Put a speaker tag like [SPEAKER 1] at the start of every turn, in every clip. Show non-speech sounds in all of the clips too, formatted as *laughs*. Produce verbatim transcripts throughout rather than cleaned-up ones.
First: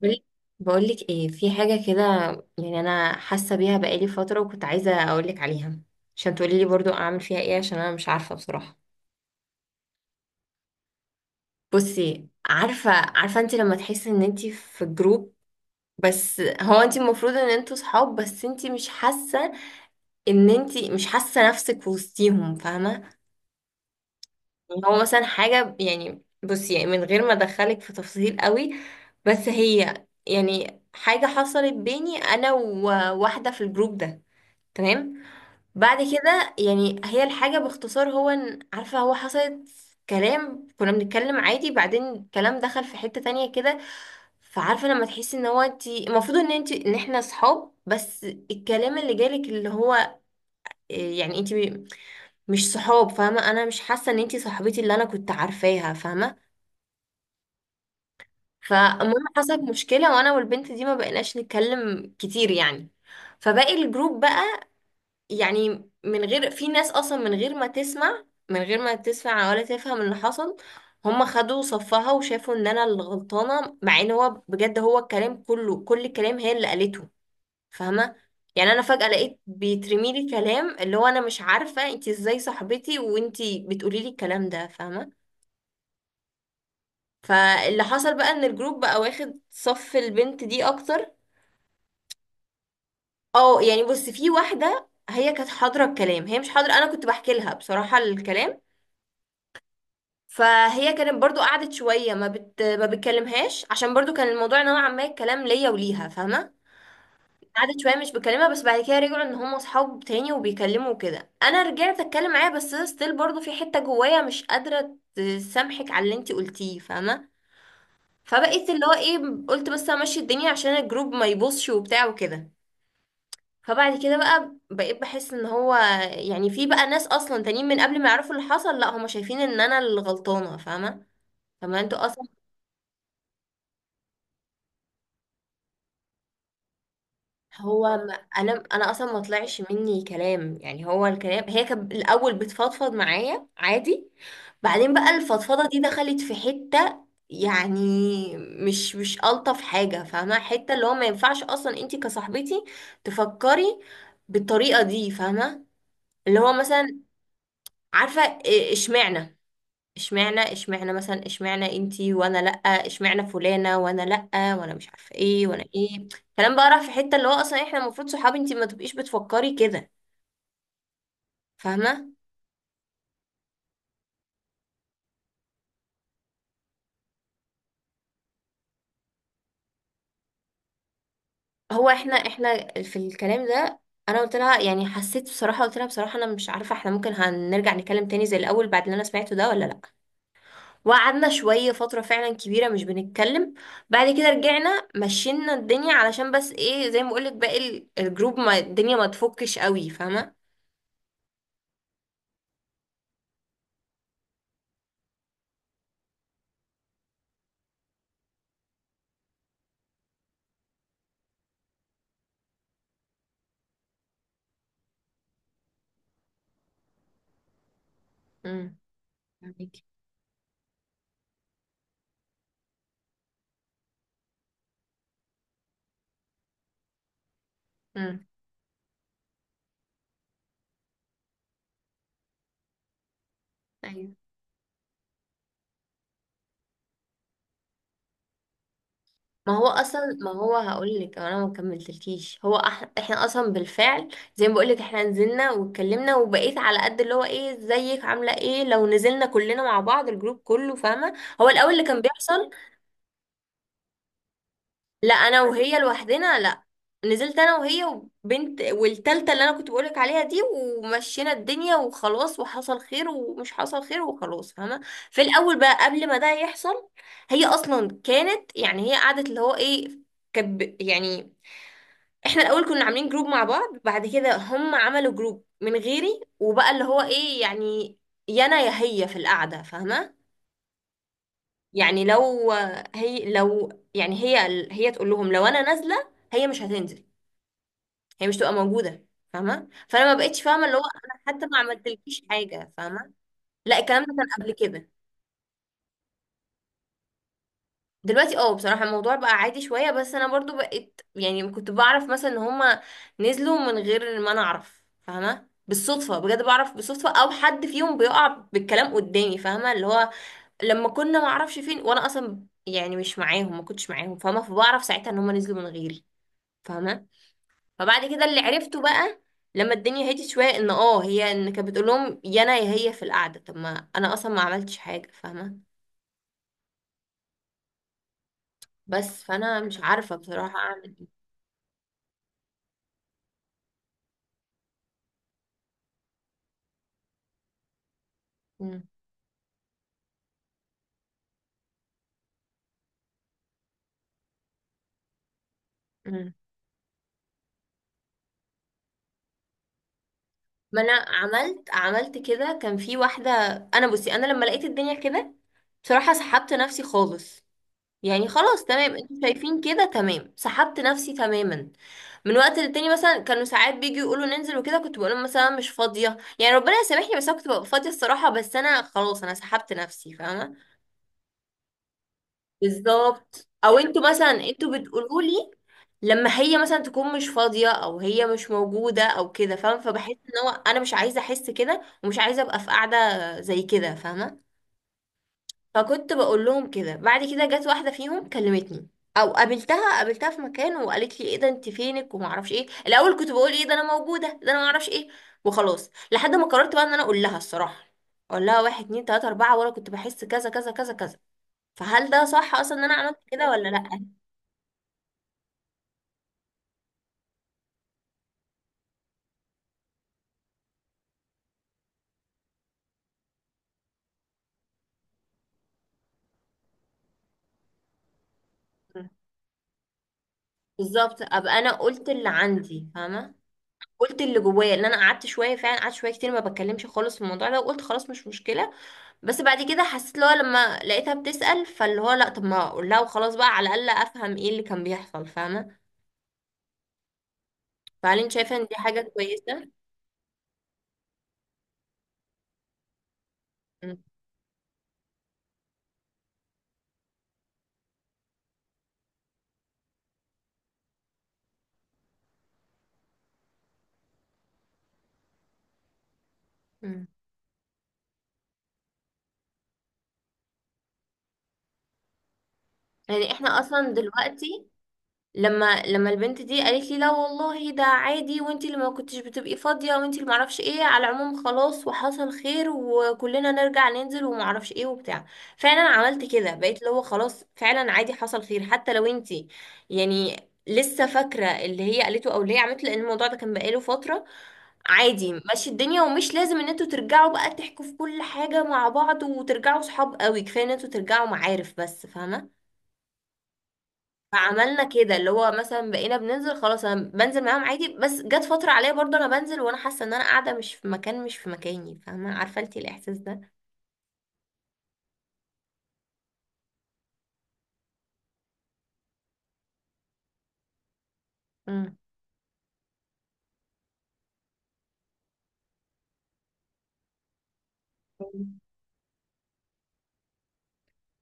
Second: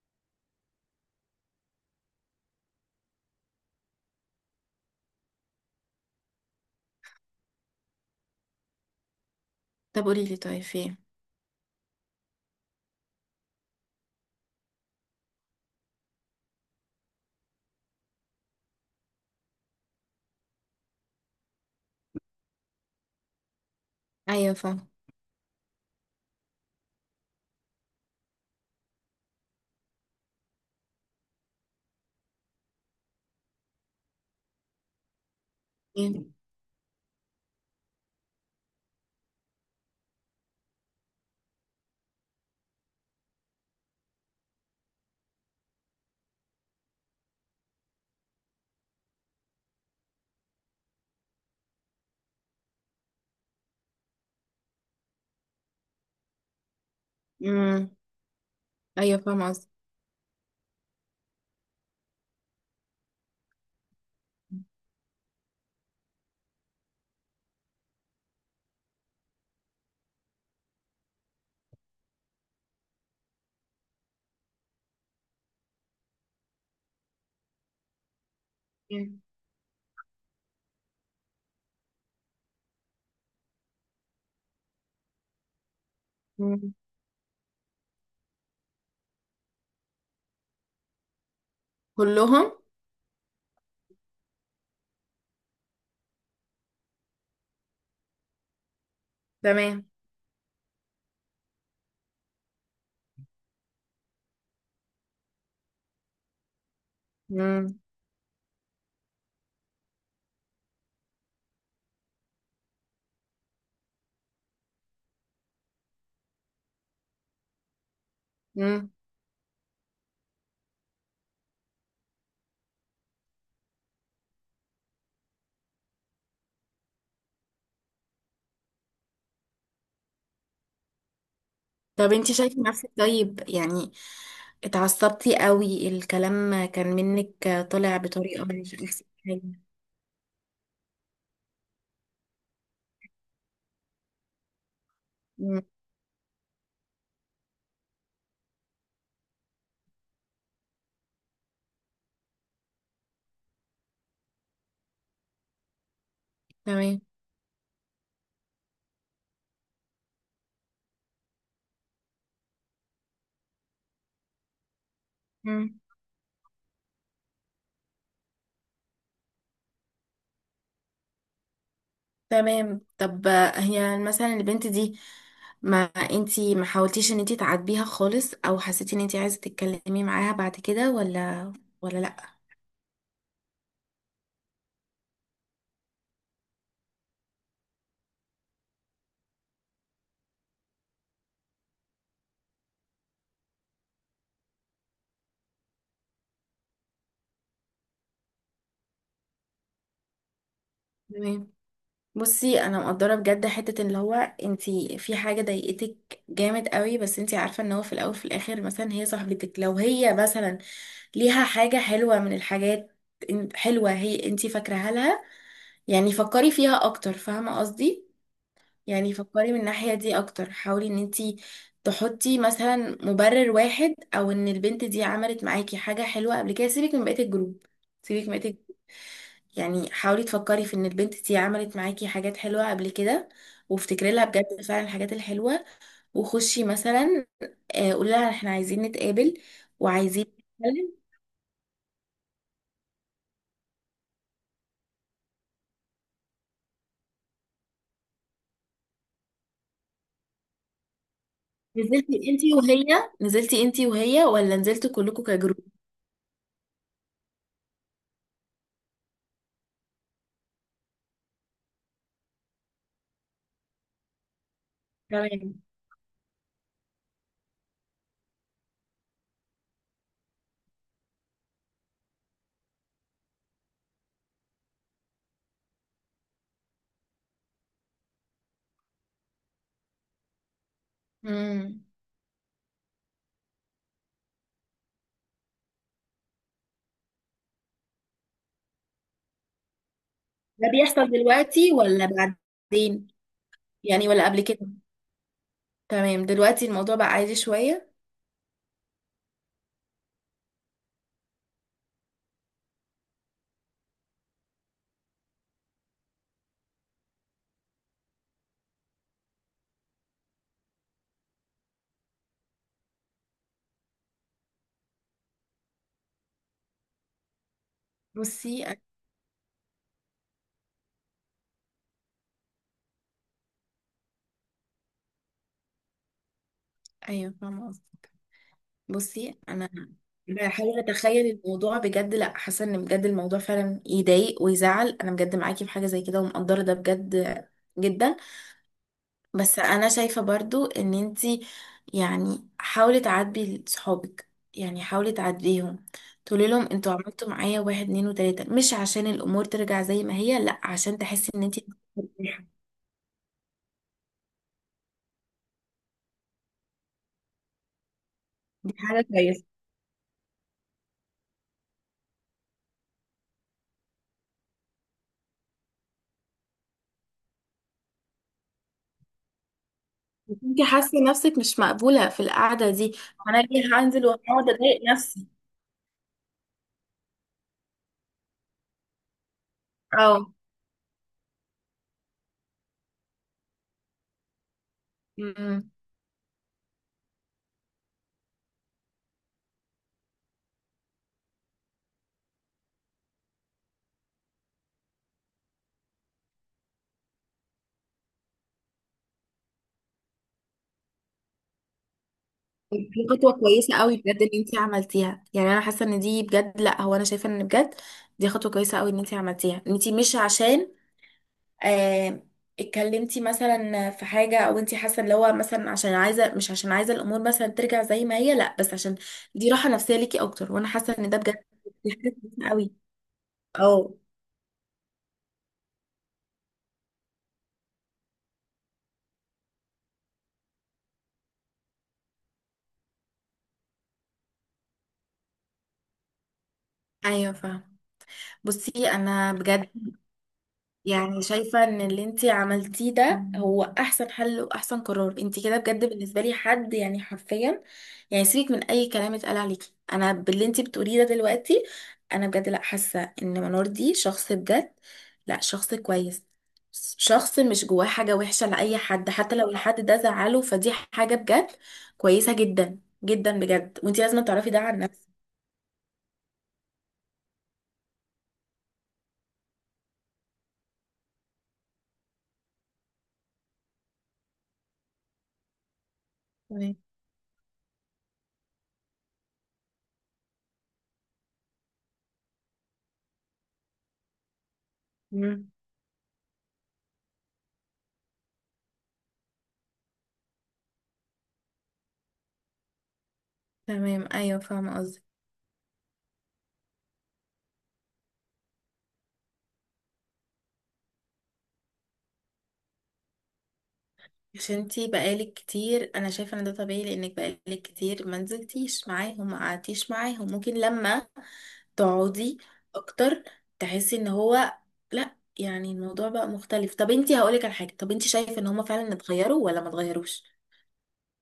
[SPEAKER 1] بقول- بقولك ايه، في حاجة كده. يعني انا حاسة بيها بقالي فترة وكنت عايزة اقولك عليها عشان تقولي لي برضو اعمل فيها ايه، عشان انا مش عارفة بصراحة.
[SPEAKER 2] طب قولي لي، طيب في ايه؟
[SPEAKER 1] بصي، عارفة عارفة انت لما تحسي ان انت في جروب، بس هو انت المفروض ان انتوا صحاب بس انت مش حاسة ان انت مش حاسة نفسك وسطيهم، فاهمة؟
[SPEAKER 2] ايوه
[SPEAKER 1] يعني
[SPEAKER 2] فاهمه.
[SPEAKER 1] هو مثلا حاجة، يعني بصي، يعني من غير ما ادخلك في تفاصيل قوي، بس هي يعني حاجة حصلت بيني انا وواحدة في الجروب ده، تمام؟ بعد
[SPEAKER 2] إيه؟
[SPEAKER 1] كده يعني هي الحاجة باختصار هو ان عارفة هو حصلت كلام، كنا بنتكلم عادي، بعدين الكلام دخل في حتة تانية كده. فعارفة لما تحسي ان هو انتي المفروض ان انتي ان احنا صحاب، بس الكلام اللي جالك اللي هو إيه، يعني انتي مش صحاب، فاهمة؟ انا مش حاسة ان انتي صاحبتي اللي انا كنت عارفاها، فاهمة؟
[SPEAKER 2] امم. ايوه
[SPEAKER 1] فالمهم
[SPEAKER 2] فاهمه
[SPEAKER 1] حصلت
[SPEAKER 2] قصدي.
[SPEAKER 1] مشكلة وانا والبنت دي ما بقيناش نتكلم كتير يعني. فباقي الجروب بقى، يعني من غير، في ناس اصلا من غير ما تسمع، من غير ما تسمع ولا تفهم اللي حصل، هم خدوا صفها وشافوا ان انا اللي غلطانه، مع ان هو بجد هو الكلام كله، كل الكلام هي اللي قالته، فاهمه؟ يعني انا فجأة
[SPEAKER 2] إيه؟
[SPEAKER 1] لقيت بيترمي لي كلام اللي هو انا مش عارفه انتي ازاي صاحبتي وانتي بتقولي لي الكلام ده، فاهمه؟
[SPEAKER 2] مم.
[SPEAKER 1] فاللي حصل بقى ان الجروب بقى واخد صف البنت دي اكتر.
[SPEAKER 2] كلهم.
[SPEAKER 1] اه يعني بص، في واحده هي كانت حاضره الكلام، هي مش حاضره، انا كنت بحكي لها بصراحه الكلام.
[SPEAKER 2] تمام.
[SPEAKER 1] فهي كانت برضو قعدت شويه ما بت... ما بتكلمهاش عشان برضو كان الموضوع نوعا ما الكلام ليا وليها، فاهمه؟ قعدت
[SPEAKER 2] امم.
[SPEAKER 1] شويه مش بكلمها، بس بعد كده رجعوا ان هم اصحاب تاني وبيكلموا وكده، انا رجعت اتكلم معاها، بس ستيل برضو في حته جوايا مش قادره تسامحك على اللي انتي قلتيه، فاهمه؟ فبقيت اللي
[SPEAKER 2] امم.
[SPEAKER 1] هو ايه، قلت بس امشي الدنيا عشان الجروب ما يبصش وبتاع وكده. فبعد كده بقى بقيت بحس ان هو يعني في بقى ناس اصلا تانيين من قبل ما يعرفوا اللي حصل، لا هم شايفين ان انا اللي غلطانه، فاهمه؟ طب ما انتوا
[SPEAKER 2] طب
[SPEAKER 1] اصلا.
[SPEAKER 2] انت شايفه نفسك طيب يعني؟ اتعصبتي قوي، الكلام كان منك
[SPEAKER 1] هو
[SPEAKER 2] طالع
[SPEAKER 1] ما
[SPEAKER 2] بطريقه
[SPEAKER 1] انا
[SPEAKER 2] مش
[SPEAKER 1] انا
[SPEAKER 2] احسن
[SPEAKER 1] اصلا ما طلعش
[SPEAKER 2] حاجه.
[SPEAKER 1] مني كلام، يعني هو الكلام هي كانت الاول بتفضفض معايا عادي، بعدين بقى
[SPEAKER 2] مم.
[SPEAKER 1] الفضفضه دي دخلت في حته يعني مش مش الطف حاجه، فاهمه؟ حته اللي هو ما ينفعش اصلا انتي كصاحبتي تفكري بالطريقه دي، فاهمه؟ اللي هو مثلا
[SPEAKER 2] تمام.
[SPEAKER 1] عارفه إيه- اشمعنى، اشمعنى اشمعنى مثلا، اشمعنى انتي وانا لأ، اشمعنى فلانة وانا لأ، وانا مش عارفة ايه وانا
[SPEAKER 2] مم.
[SPEAKER 1] ايه. كلام بقى راح في حتة اللي هو اصلا احنا المفروض صحابي انتي ما تبقيش بتفكري كده، فاهمة؟
[SPEAKER 2] تمام طب. هي مثلا البنت دي، ما انتي ما حاولتيش ان انتي تعاتبيها خالص او حسيتي ان انتي عايزه تتكلمي معاها بعد كده ولا؟
[SPEAKER 1] هو
[SPEAKER 2] ولا
[SPEAKER 1] احنا
[SPEAKER 2] لا.
[SPEAKER 1] احنا في الكلام ده، انا قلت لها يعني حسيت بصراحة، قلت لها بصراحة انا مش عارفة احنا ممكن هنرجع نتكلم تاني زي الاول بعد اللي انا سمعته ده ولا لأ. وقعدنا شوية فترة فعلا كبيرة مش بنتكلم، بعد كده رجعنا مشينا الدنيا علشان بس ايه، زي ما بقولك باقي ال- الجروب، ما الدنيا ما تفكش قوي، فاهمة؟
[SPEAKER 2] تمام. بصي انا مقدره بجد حته اللي هو، انتي في حاجه ضايقتك جامد قوي بس انتي عارفه ان هو في الاول في الاخر مثلا هي صاحبتك، لو هي مثلا ليها حاجه حلوه من الحاجات إن- حلوه هي انتي فاكراها لها، يعني فكري فيها اكتر فاهمه قصدي. يعني فكري من
[SPEAKER 1] فهميكي.
[SPEAKER 2] الناحيه دي اكتر، حاولي ان انتي تحطي مثلا مبرر واحد او ان البنت دي عملت معاكي حاجه حلوه قبل كده. سيبك من بقيه الجروب،
[SPEAKER 1] مم.
[SPEAKER 2] سيبك من بقيه، يعني حاولي تفكري في ان البنت دي عملت معاكي حاجات حلوة قبل كده، وافتكري
[SPEAKER 1] ايوه،
[SPEAKER 2] لها بجد فعلا الحاجات الحلوة. وخشي مثلا، آه، قولي لها احنا عايزين نتقابل
[SPEAKER 1] ما هو اصلا،
[SPEAKER 2] وعايزين
[SPEAKER 1] ما هو
[SPEAKER 2] نتكلم.
[SPEAKER 1] هقول لك انا ما كملتلكيش، هو أح... احنا اصلا بالفعل، زي ما بقول لك احنا نزلنا واتكلمنا وبقيت على قد اللي هو ايه، ازيك عامله ايه، لو نزلنا كلنا مع بعض الجروب كله، فاهمه؟ هو الاول اللي كان
[SPEAKER 2] نزلتي
[SPEAKER 1] بيحصل،
[SPEAKER 2] انتي وهي نزلتي انتي وهي ولا نزلتوا
[SPEAKER 1] لا
[SPEAKER 2] كلكم
[SPEAKER 1] انا
[SPEAKER 2] كجروب؟
[SPEAKER 1] وهي لوحدنا، لا نزلت انا وهي وبنت والتالتة اللي انا كنت بقولك عليها دي، ومشينا الدنيا وخلاص وحصل خير ومش حصل خير وخلاص، فاهمة؟ في
[SPEAKER 2] تمام.
[SPEAKER 1] الاول بقى قبل ما ده يحصل، هي اصلا كانت يعني هي قعدت اللي هو ايه، كب يعني احنا الاول كنا عاملين جروب مع بعض، بعد كده هم عملوا جروب من غيري، وبقى اللي هو ايه يعني، يا انا يا هي في القعدة، فاهمة؟
[SPEAKER 2] امم.
[SPEAKER 1] يعني لو، هي لو يعني هي هي تقول لهم لو انا نازلة هي مش هتنزل، هي مش تبقى موجوده، فاهمه؟ فانا ما بقتش فاهمه
[SPEAKER 2] ده
[SPEAKER 1] اللي هو
[SPEAKER 2] بيحصل
[SPEAKER 1] انا حتى ما
[SPEAKER 2] دلوقتي ولا
[SPEAKER 1] عملتلكيش حاجه،
[SPEAKER 2] بعدين؟
[SPEAKER 1] فاهمه؟ لا الكلام ده
[SPEAKER 2] يعني ولا قبل
[SPEAKER 1] كان قبل
[SPEAKER 2] كده؟
[SPEAKER 1] كده.
[SPEAKER 2] تمام، دلوقتي الموضوع بقى عادي شوية.
[SPEAKER 1] دلوقتي اه بصراحه الموضوع بقى عادي شويه، بس انا برضو بقيت يعني كنت بعرف مثلا ان هما نزلوا من غير ما انا اعرف، فاهمه؟ بالصدفه، بجد بعرف بالصدفه، او حد فيهم بيقع بالكلام قدامي، فاهمه؟ اللي هو لما كنا ما اعرفش فين وانا اصلا يعني مش معاهم، ما كنتش معاهم، فاهمه؟ فبعرف ساعتها ان هما نزلوا من غيري، فاهمه؟ فبعد كده اللي
[SPEAKER 2] بصي أ-
[SPEAKER 1] عرفته بقى لما الدنيا هديت شويه ان اه هي ان كانت بتقول لهم يا انا يا هي في القعده، طب ما انا اصلا ما عملتش حاجه، فاهمه؟
[SPEAKER 2] ايوه فاهمة قصدي.
[SPEAKER 1] بس
[SPEAKER 2] بصي
[SPEAKER 1] فانا
[SPEAKER 2] انا
[SPEAKER 1] مش عارفه بصراحه
[SPEAKER 2] بحاول
[SPEAKER 1] اعمل إيه.
[SPEAKER 2] اتخيل الموضوع بجد، لا حاسه ان بجد الموضوع فعلا يضايق ويزعل، انا بجد معاكي في حاجه زي كده ومقدره ده بجد جدا.
[SPEAKER 1] مم.
[SPEAKER 2] بس انا شايفه برضو ان انتي يعني حاولي تعاتبي صحابك، يعني حاولي تعاتبيهم.
[SPEAKER 1] مم.
[SPEAKER 2] تقولي لهم انتوا عملتوا معايا واحد اتنين وتلاته، مش عشان الامور ترجع زي ما هي لا،
[SPEAKER 1] ما انا
[SPEAKER 2] عشان تحسي ان انتي
[SPEAKER 1] عملت، عملت
[SPEAKER 2] مرتاحة.
[SPEAKER 1] كده كان في واحده، انا بصي انا لما لقيت الدنيا كده بصراحه سحبت نفسي خالص، يعني خلاص
[SPEAKER 2] *laughs* دي
[SPEAKER 1] تمام
[SPEAKER 2] حاجه
[SPEAKER 1] انتوا
[SPEAKER 2] كويسه.
[SPEAKER 1] شايفين كده، تمام سحبت نفسي تماما. من وقت للتاني مثلا كانوا ساعات بيجوا يقولوا ننزل وكده، كنت بقول لهم مثلا مش فاضيه، يعني ربنا يسامحني بس انا كنت ببقى فاضيه الصراحه، بس انا خلاص انا سحبت نفسي، فاهمه؟
[SPEAKER 2] انت حاسه نفسك مش مقبوله في القعده دي، فانا
[SPEAKER 1] بالظبط، او
[SPEAKER 2] ليه هنزل
[SPEAKER 1] انتوا مثلا
[SPEAKER 2] وهقعد
[SPEAKER 1] انتوا
[SPEAKER 2] اضايق
[SPEAKER 1] بتقولوا
[SPEAKER 2] نفسي؟
[SPEAKER 1] لي لما هي مثلا تكون مش فاضيه او هي مش موجوده او كده، فاهمه؟ فبحس ان هو انا مش عايزه احس كده ومش عايزه ابقى في قاعده زي كده، فاهمه؟
[SPEAKER 2] مم.
[SPEAKER 1] فكنت بقول لهم كده. بعد كده جت واحده فيهم كلمتني او قابلتها قابلتها في مكان وقالت لي ايه ده انت فينك وما اعرفش ايه، الاول كنت بقول ايه ده انا موجوده ده انا ما اعرفش ايه، وخلاص لحد ما قررت بقى ان انا اقول لها الصراحه، اقول لها واحد اتنين تلاته اربعه وانا كنت بحس كذا كذا كذا كذا، فهل ده صح اصلا ان انا
[SPEAKER 2] دي
[SPEAKER 1] عملت
[SPEAKER 2] خطوة
[SPEAKER 1] كده ولا
[SPEAKER 2] كويسة قوي
[SPEAKER 1] لا؟
[SPEAKER 2] بجد ان انتي عملتيها. يعني انا حاسة ان دي بجد، لا هو انا شايفة ان بجد دي خطوة كويسة قوي ان انتي عملتيها. ان انتي مش عشان آه اتكلمتي مثلا في حاجة، او انتي حاسة ان هو مثلا عشان عايزة، مش عشان عايزة الامور مثلا ترجع زي ما هي، لا بس عشان دي راحة نفسية ليكي اكتر، وانا حاسة ان ده
[SPEAKER 1] بالظبط،
[SPEAKER 2] بجد
[SPEAKER 1] ابقى انا
[SPEAKER 2] دي
[SPEAKER 1] قلت
[SPEAKER 2] حاجة
[SPEAKER 1] اللي
[SPEAKER 2] كويسة قوي.
[SPEAKER 1] عندي، فاهمه؟
[SPEAKER 2] اه.
[SPEAKER 1] قلت اللي جوايا. ان انا قعدت شويه، فعلا قعدت شويه كتير ما بتكلمش خالص في الموضوع ده، وقلت خلاص مش مشكله، بس بعد كده حسيت اللي هو لما لقيتها بتسأل فاللي هو لا، طب ما اقول لها وخلاص بقى، على الأقل افهم ايه اللي كان بيحصل، فاهمة؟
[SPEAKER 2] ايوه فاهمة.
[SPEAKER 1] فهل انت شايفة ان دي
[SPEAKER 2] بصي
[SPEAKER 1] حاجة
[SPEAKER 2] انا
[SPEAKER 1] كويسة؟
[SPEAKER 2] بجد يعني شايفة ان اللي انتي عملتيه ده هو
[SPEAKER 1] مم.
[SPEAKER 2] احسن حل واحسن قرار انتي كده. بجد بالنسبة لي حد يعني حرفيا، يعني سيبك من اي كلام اتقال عليكي، انا باللي انتي بتقوليه ده دلوقتي انا بجد لا حاسة ان منور دي شخص بجد، لا شخص كويس.
[SPEAKER 1] مم.
[SPEAKER 2] شخص مش جواه حاجة وحشة لأي حد، حتى لو الحد ده زعله، فدي حاجة بجد كويسة جدا
[SPEAKER 1] يعني
[SPEAKER 2] جدا
[SPEAKER 1] احنا
[SPEAKER 2] بجد،
[SPEAKER 1] اصلا
[SPEAKER 2] وانتي لازم تعرفي ده
[SPEAKER 1] دلوقتي
[SPEAKER 2] عن نفسك.
[SPEAKER 1] لما لما البنت دي قالت لي لا والله ده عادي وانتي اللي ما كنتش بتبقي فاضية وانتي اللي معرفش ايه، على العموم خلاص وحصل خير وكلنا نرجع ننزل ومعرفش ايه وبتاع، فعلا عملت كده.
[SPEAKER 2] تمام.
[SPEAKER 1] بقيت اللي هو خلاص فعلا عادي حصل خير، حتى لو انتي يعني لسه فاكرة اللي هي قالته او اللي هي عملته، لان الموضوع ده كان بقاله فترة. عادي
[SPEAKER 2] مم.
[SPEAKER 1] ماشي الدنيا، ومش لازم ان انتوا ترجعوا بقى تحكوا في كل حاجة مع بعض وترجعوا صحاب قوي، كفاية ان انتوا ترجعوا معارف بس، فاهمة؟
[SPEAKER 2] تمام ايوه فاهمة
[SPEAKER 1] فعملنا
[SPEAKER 2] قصدك.
[SPEAKER 1] كده، اللي هو مثلا بقينا بننزل خلاص انا بنزل معاهم عادي، بس جت فترة عليا برضه انا بنزل وانا حاسة ان انا قاعدة مش في مكان، مش في مكاني، فاهمة؟ عارفة انتي الاحساس ده؟
[SPEAKER 2] عشان انتي بقالك كتير، انا شايفه ان ده طبيعي لانك بقالك كتير ما نزلتيش معاهم ما قعدتيش معاهم، ممكن لما
[SPEAKER 1] امم.
[SPEAKER 2] تقعدي اكتر تحسي ان هو لا، يعني الموضوع بقى مختلف. طب انتي هقولك على حاجه، طب انتي شايفه ان هما فعلا اتغيروا ولا ما اتغيروش؟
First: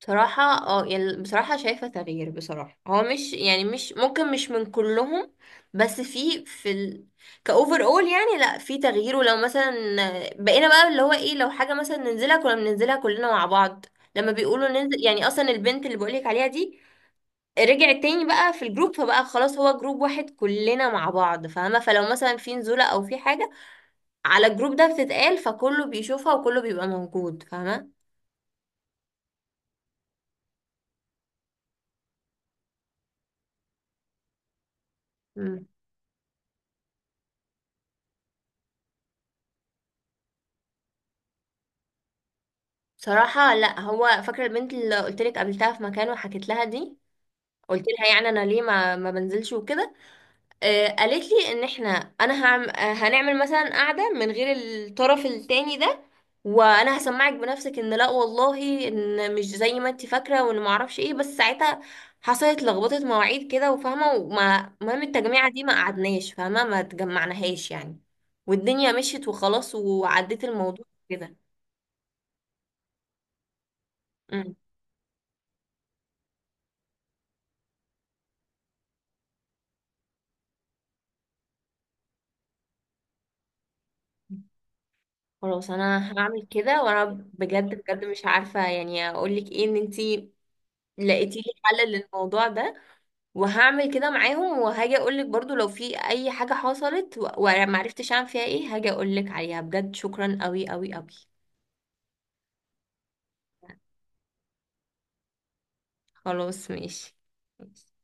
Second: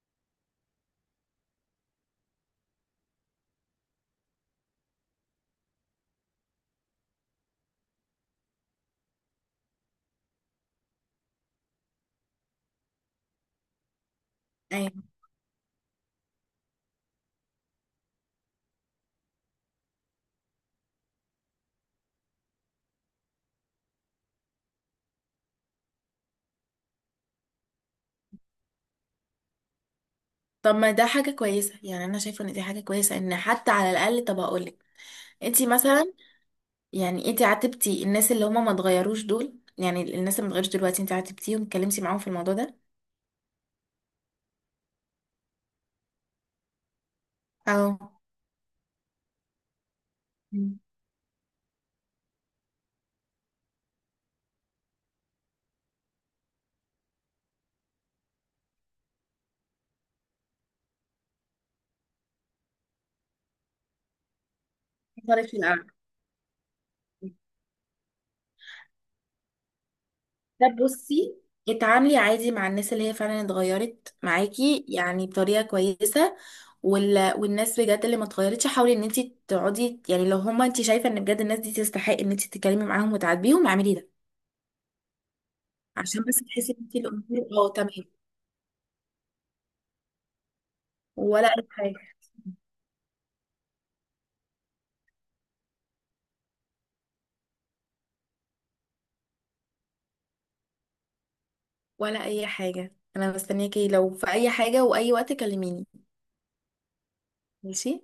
[SPEAKER 1] بصراحة اه يعني بصراحة شايفة تغيير، بصراحة هو مش يعني مش ممكن مش من كلهم، بس في في ال... كأوفر اول يعني لا في تغيير، ولو مثلا بقينا بقى اللي هو ايه لو حاجة مثلا ننزلها كنا بننزلها كلنا مع بعض، لما بيقولوا ننزل،
[SPEAKER 2] ايوه.
[SPEAKER 1] يعني اصلا البنت اللي بقولك عليها دي رجع تاني بقى في الجروب، فبقى خلاص هو جروب واحد كلنا مع بعض، فاهمة؟ فلو مثلا في نزولة او في حاجة على الجروب ده بتتقال، فكله بيشوفها وكله بيبقى موجود، فاهمة؟
[SPEAKER 2] طب ما ده حاجه كويسه، يعني انا شايفه ان دي حاجه كويسه ان حتى على الاقل. طب هقولك انتي
[SPEAKER 1] مم.
[SPEAKER 2] مثلا، يعني انتي عاتبتي الناس اللي هما ما اتغيروش دول؟ يعني الناس اللي ما اتغيروش دلوقتي انتي عاتبتيهم اتكلمتي معاهم في الموضوع ده؟
[SPEAKER 1] بصراحة لا، هو فاكرة البنت اللي قلت لك قابلتها في مكان وحكيت لها دي، قلت
[SPEAKER 2] اه.
[SPEAKER 1] لها يعني انا ليه ما ما بنزلش وكده، آه، قالت لي ان احنا، انا هعم... آه، هنعمل مثلا قعده من غير الطرف التاني ده وانا هسمعك بنفسك ان لا والله ان مش زي ما انت فاكره وان ما اعرفش ايه، بس ساعتها حصلت لخبطه مواعيد كده وفاهمه، وما المهم
[SPEAKER 2] حصلت
[SPEAKER 1] التجميعه
[SPEAKER 2] في
[SPEAKER 1] دي ما
[SPEAKER 2] القعدة.
[SPEAKER 1] قعدناش، فاهمه؟ ما تجمعناهاش يعني، والدنيا مشيت وخلاص وعديت
[SPEAKER 2] لا
[SPEAKER 1] الموضوع كده.
[SPEAKER 2] بصي، اتعاملي عادي مع الناس اللي هي فعلا اتغيرت
[SPEAKER 1] أمم.
[SPEAKER 2] معاكي يعني بطريقة كويسة. وال... والناس بجد اللي ما اتغيرتش حاولي ان انت تقعدي، يعني لو هما انت شايفة ان بجد الناس دي تستحق ان انت تتكلمي معاهم وتعاتبيهم اعملي ده،
[SPEAKER 1] خلاص انا
[SPEAKER 2] عشان بس
[SPEAKER 1] هعمل
[SPEAKER 2] تحسي ان
[SPEAKER 1] كده.
[SPEAKER 2] انت
[SPEAKER 1] وانا
[SPEAKER 2] الامور اه
[SPEAKER 1] بجد،
[SPEAKER 2] تمام.
[SPEAKER 1] بجد مش عارفه يعني اقول لك ايه، ان انت لقيتي
[SPEAKER 2] ولا
[SPEAKER 1] لي
[SPEAKER 2] اي
[SPEAKER 1] حل
[SPEAKER 2] حاجة.
[SPEAKER 1] للموضوع ده، وهعمل كده معاهم، وهاجي اقولك برضو لو في اي حاجة حصلت و- وانا معرفتش اعمل فيها ايه هاجي اقولك عليها، بجد شكرا قوي قوي قوي.
[SPEAKER 2] ولا اي حاجة، انا مستنياكي لو في اي حاجة واي وقت كلميني.
[SPEAKER 1] خلاص ماشي.
[SPEAKER 2] ماشي